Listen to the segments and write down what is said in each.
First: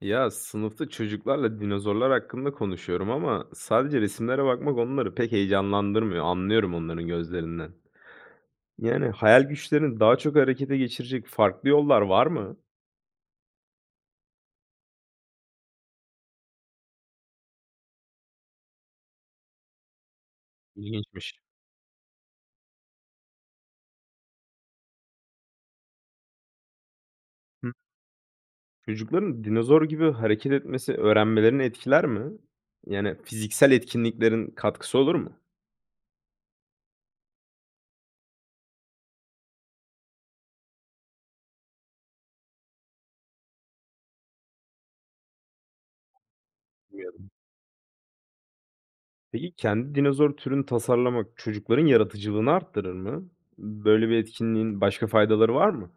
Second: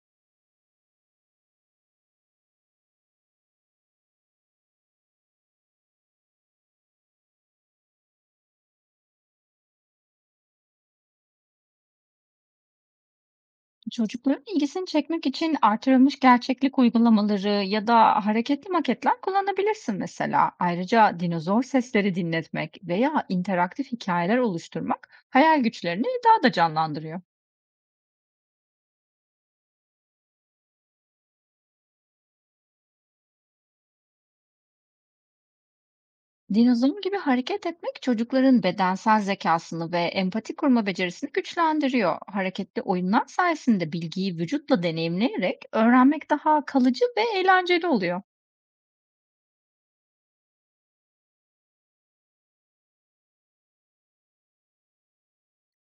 Ya, sınıfta çocuklarla dinozorlar hakkında konuşuyorum ama sadece resimlere bakmak onları pek heyecanlandırmıyor. Anlıyorum onların gözlerinden. Yani hayal güçlerini daha çok harekete geçirecek farklı yollar var mı? Çocukların ilgisini çekmek için artırılmış gerçeklik uygulamaları ya da hareketli maketler kullanabilirsin mesela. Ayrıca İlginçmiş. dinozor sesleri dinletmek veya interaktif hikayeler oluşturmak hayal güçlerini daha da canlandırıyor. Hı. Çocukların dinozor gibi hareket etmesi öğrenmelerini etkiler mi? Yani fiziksel etkinliklerin katkısı olur mu? Dinozor gibi hareket etmek çocukların bedensel zekasını ve empati kurma becerisini güçlendiriyor. Hareketli oyunlar sayesinde bilgiyi vücutla deneyimleyerek öğrenmek daha kalıcı Bilmiyordum. ve eğlenceli oluyor. Peki kendi dinozor türünü tasarlamak çocukların yaratıcılığını arttırır mı? Böyle bir etkinliğin başka faydaları var mı?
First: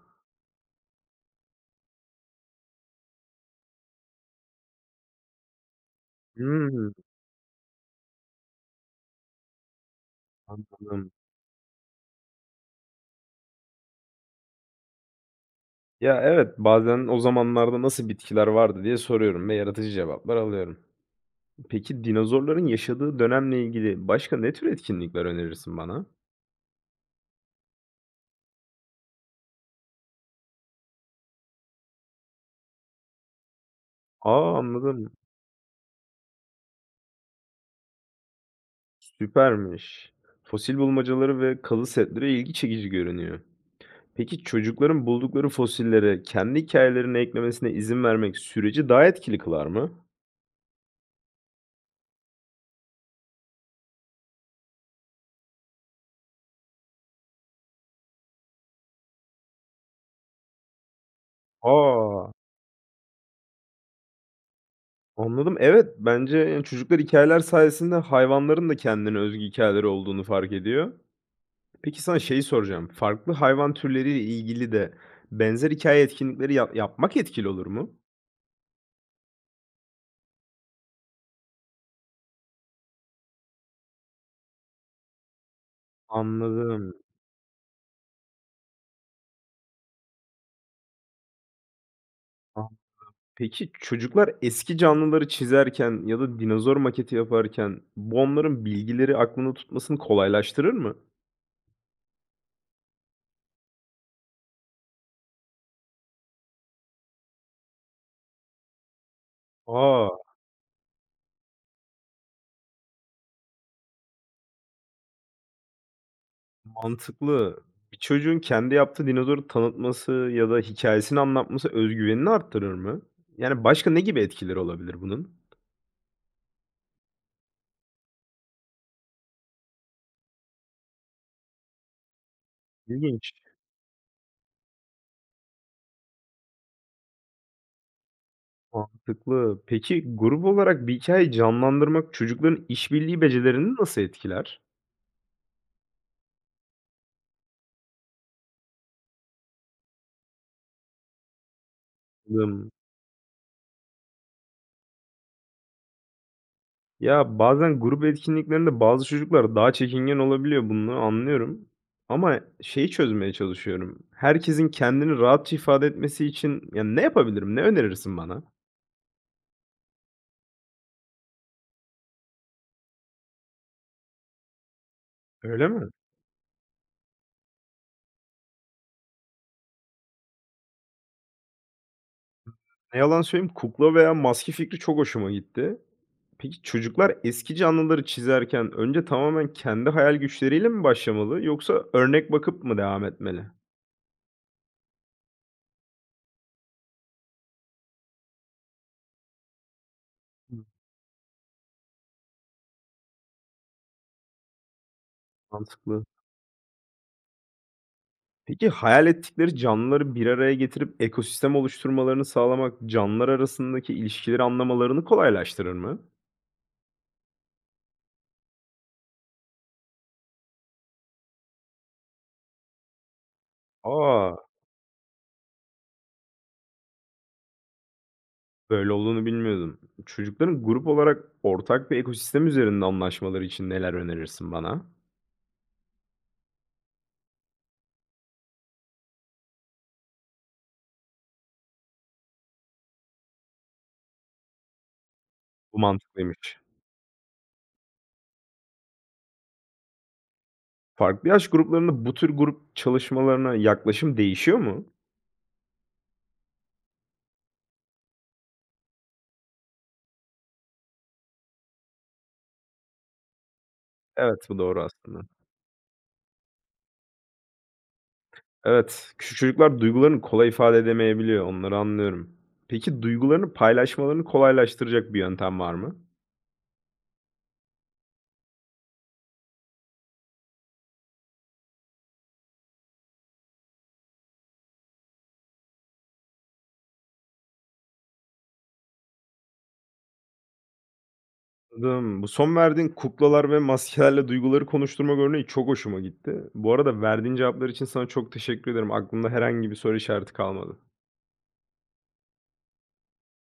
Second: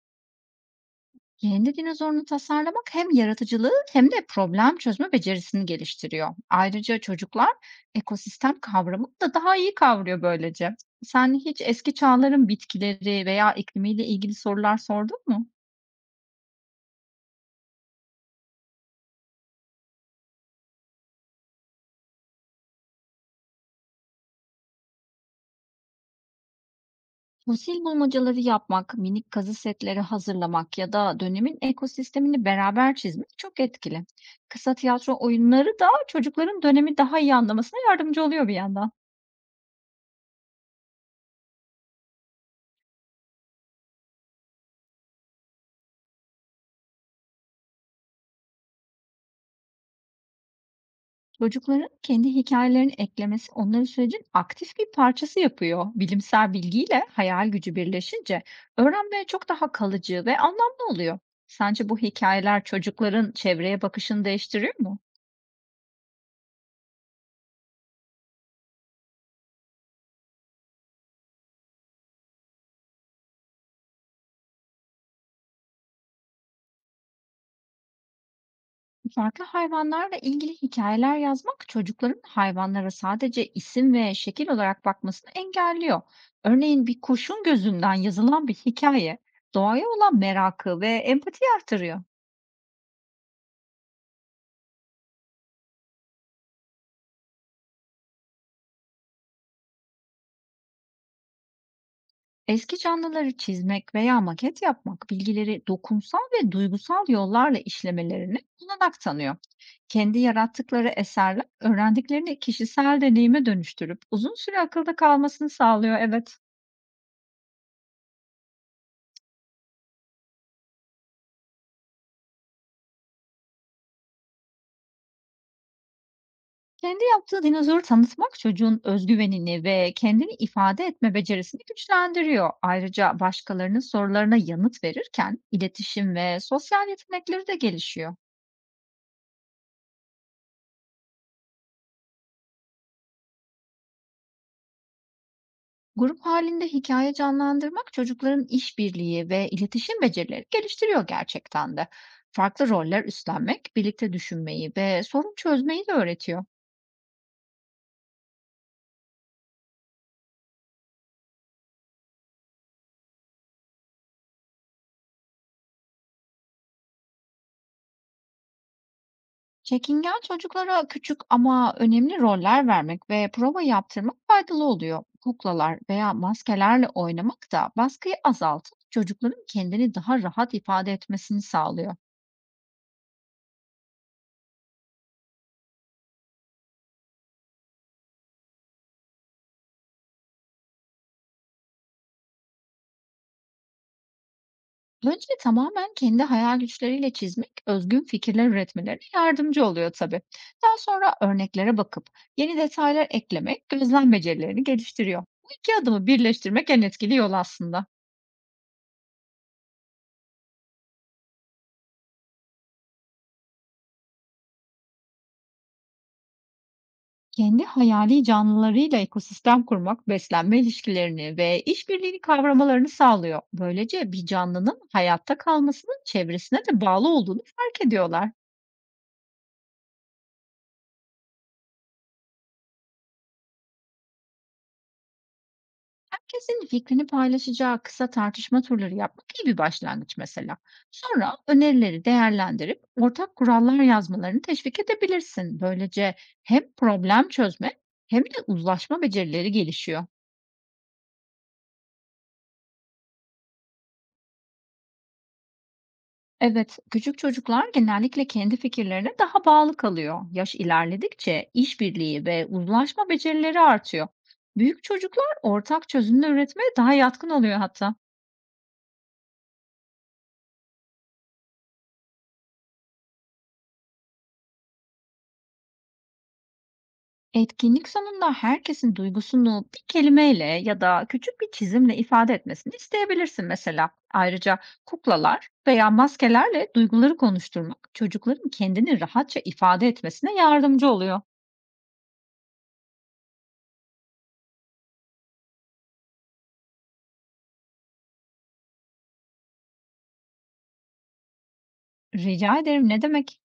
Kendi dinozorunu tasarlamak hem yaratıcılığı hem de problem çözme becerisini geliştiriyor. Hmm, Ayrıca çocuklar ekosistem kavramını da daha iyi kavruyor böylece. anladım. Sen hiç eski çağların bitkileri veya iklimiyle ilgili sorular sordun mu? Ya, evet, bazen o zamanlarda nasıl bitkiler vardı diye soruyorum ve yaratıcı cevaplar alıyorum. Peki dinozorların yaşadığı dönemle ilgili başka ne tür etkinlikler önerirsin bana? Fosil bulmacaları yapmak, minik kazı setleri hazırlamak ya da dönemin ekosistemini beraber çizmek çok etkili. Aa, Kısa anladım. tiyatro oyunları da çocukların dönemi daha iyi anlamasına yardımcı oluyor bir yandan. Süpermiş. Fosil bulmacaları ve kazı setleri ilgi çekici görünüyor. Peki çocukların buldukları fosilleri kendi hikayelerine eklemesine izin vermek süreci daha etkili kılar mı? Çocukların kendi hikayelerini eklemesi onları sürecin aktif bir parçası yapıyor. Bilimsel bilgiyle hayal gücü birleşince öğrenmeye çok daha kalıcı ve anlamlı oluyor. Sence bu Aa, hikayeler çocukların çevreye bakışını değiştiriyor mu? anladım. Evet, bence, yani, çocuklar hikayeler sayesinde hayvanların da kendine özgü hikâyeleri olduğunu fark ediyor. Peki sana şeyi soracağım. Farklı hayvan türleriyle ilgili de benzer hikaye etkinlikleri yapmak etkili olur mu? Farklı hayvanlarla ilgili hikayeler yazmak çocukların hayvanlara sadece isim ve şekil olarak bakmasını engelliyor. Örneğin Anladım. bir kuşun gözünden yazılan bir hikaye doğaya olan merakı ve empati artırıyor. A, peki çocuklar eski canlıları çizerken ya da dinozor maketi yaparken bu onların bilgileri aklında tutmasını kolaylaştırır mı? Eski canlıları çizmek veya maket yapmak bilgileri dokunsal ve duygusal yollarla işlemelerini olanak tanıyor. Aa, Kendi yarattıkları eserler öğrendiklerini kişisel deneyime dönüştürüp uzun süre akılda kalmasını sağlıyor, evet. mantıklı. Bir çocuğun kendi yaptığı dinozoru tanıtması ya da hikayesini anlatması güvenini arttırır mı? Yani başka ne gibi etkileri olabilir bunun? Kendi yaptığı dinozoru tanıtmak çocuğun özgüvenini ve kendini ifade etme becerisini güçlendiriyor. Ayrıca İlginç. başkalarının sorularına yanıt verirken iletişim ve sosyal yetenekleri de gelişiyor. Mantıklı. Peki, grup olarak bir hikâyeyi canlandırmak çocukların işbirliği becerilerini nasıl etkiler? Grup halinde hikaye canlandırmak çocukların işbirliği ve iletişim becerileri geliştiriyor gerçekten de. Farklı Anladım. roller üstlenmek, birlikte düşünmeyi ve sorun çözmeyi de öğretiyor. Ya, bazen grup etkinliklerinde bazı çocuklar daha çekingen olabiliyor, bunu anlıyorum ama şeyi çözmeye çalışıyorum. Herkesin kendini rahatça ifade etmesi için, ya, ne yapabilirim? Ne önerirsin bana? Çekingen çocuklara küçük ama önemli roller vermek ve prova yaptırmak faydalı oluyor. Öyle Kuklalar mi? veya maskelerle oynamak da baskıyı azaltıp çocukların kendini daha rahat ifade etmesini sağlıyor. Ne yalan söyleyeyim, kukla veya maske fikri çok hoşuma gitti. Peki, çocuklar eski canlıları çizerken önce tamamen kendi hayal güçleriyle mi başlamalı yoksa örnek bakıp mı devam etmeli? Önce tamamen kendi hayal güçleriyle çizmek, özgün fikirler üretmelerine yardımcı oluyor tabii. Hımm, Daha sonra örneklere bakıp yeni detaylar eklemek gözlem becerilerini geliştiriyor. Bu iki mantıklı. adımı birleştirmek en etkili yol aslında. Peki, hayal ettikleri canlıları bir araya getirip ekosistem oluşturmalarını sağlamak, canlılar arasındaki ilişkileri anlamalarını kolaylaştırır mı? Kendi hayali canlılarıyla ekosistem kurmak, beslenme ilişkilerini ve işbirliğini kavramalarını sağlıyor. Böylece bir A! canlının hayatta kalmasının çevresine de bağlı olduğunu fark ediyorlar. Böyle olduğunu bilmiyordum. Çocukların grup olarak ortak bir ekosistem üzerinde anlaşmaları için neler önerirsin bana? Herkesin fikrini paylaşacağı kısa tartışma turları yapmak iyi bir başlangıç mesela. Sonra önerileri değerlendirip ortak kurallar yazmalarını teşvik edebilirsin. Bu Böylece mantıklıymış. hem problem çözme hem de uzlaşma becerileri gelişiyor. Farklı yaş gruplarında bu tür grup çalışmalarına yaklaşım değişiyor mu? Evet, küçük çocuklar genellikle kendi fikirlerine daha bağlı kalıyor. Yaş ilerledikçe işbirliği ve uzlaşma becerileri artıyor. Evet, bu doğru Büyük aslında. çocuklar ortak çözümler üretmeye daha yatkın oluyor hatta. Evet, küçük çocuklar duygularını kolay ifade edemeyebiliyor, onları anlıyorum. Peki duygularını paylaşmalarını kolaylaştıracak bir yöntem var mı? Etkinlik sonunda herkesin duygusunu bir kelimeyle ya da küçük bir çizimle ifade etmesini isteyebilirsin mesela. Ayrıca kuklalar veya maskelerle duyguları konuşturmak çocukların kendini rahatça ifade etmesine yardımcı oluyor. Anladım. Bu son verdiğin kuklalar ve maskelerle duyguları konuşturmak örneği çok hoşuma gitti. Bu arada verdiğin cevaplar için sana çok teşekkür ederim. Aklımda herhangi bir soru işareti kalmadı. Rica ederim, ne demek?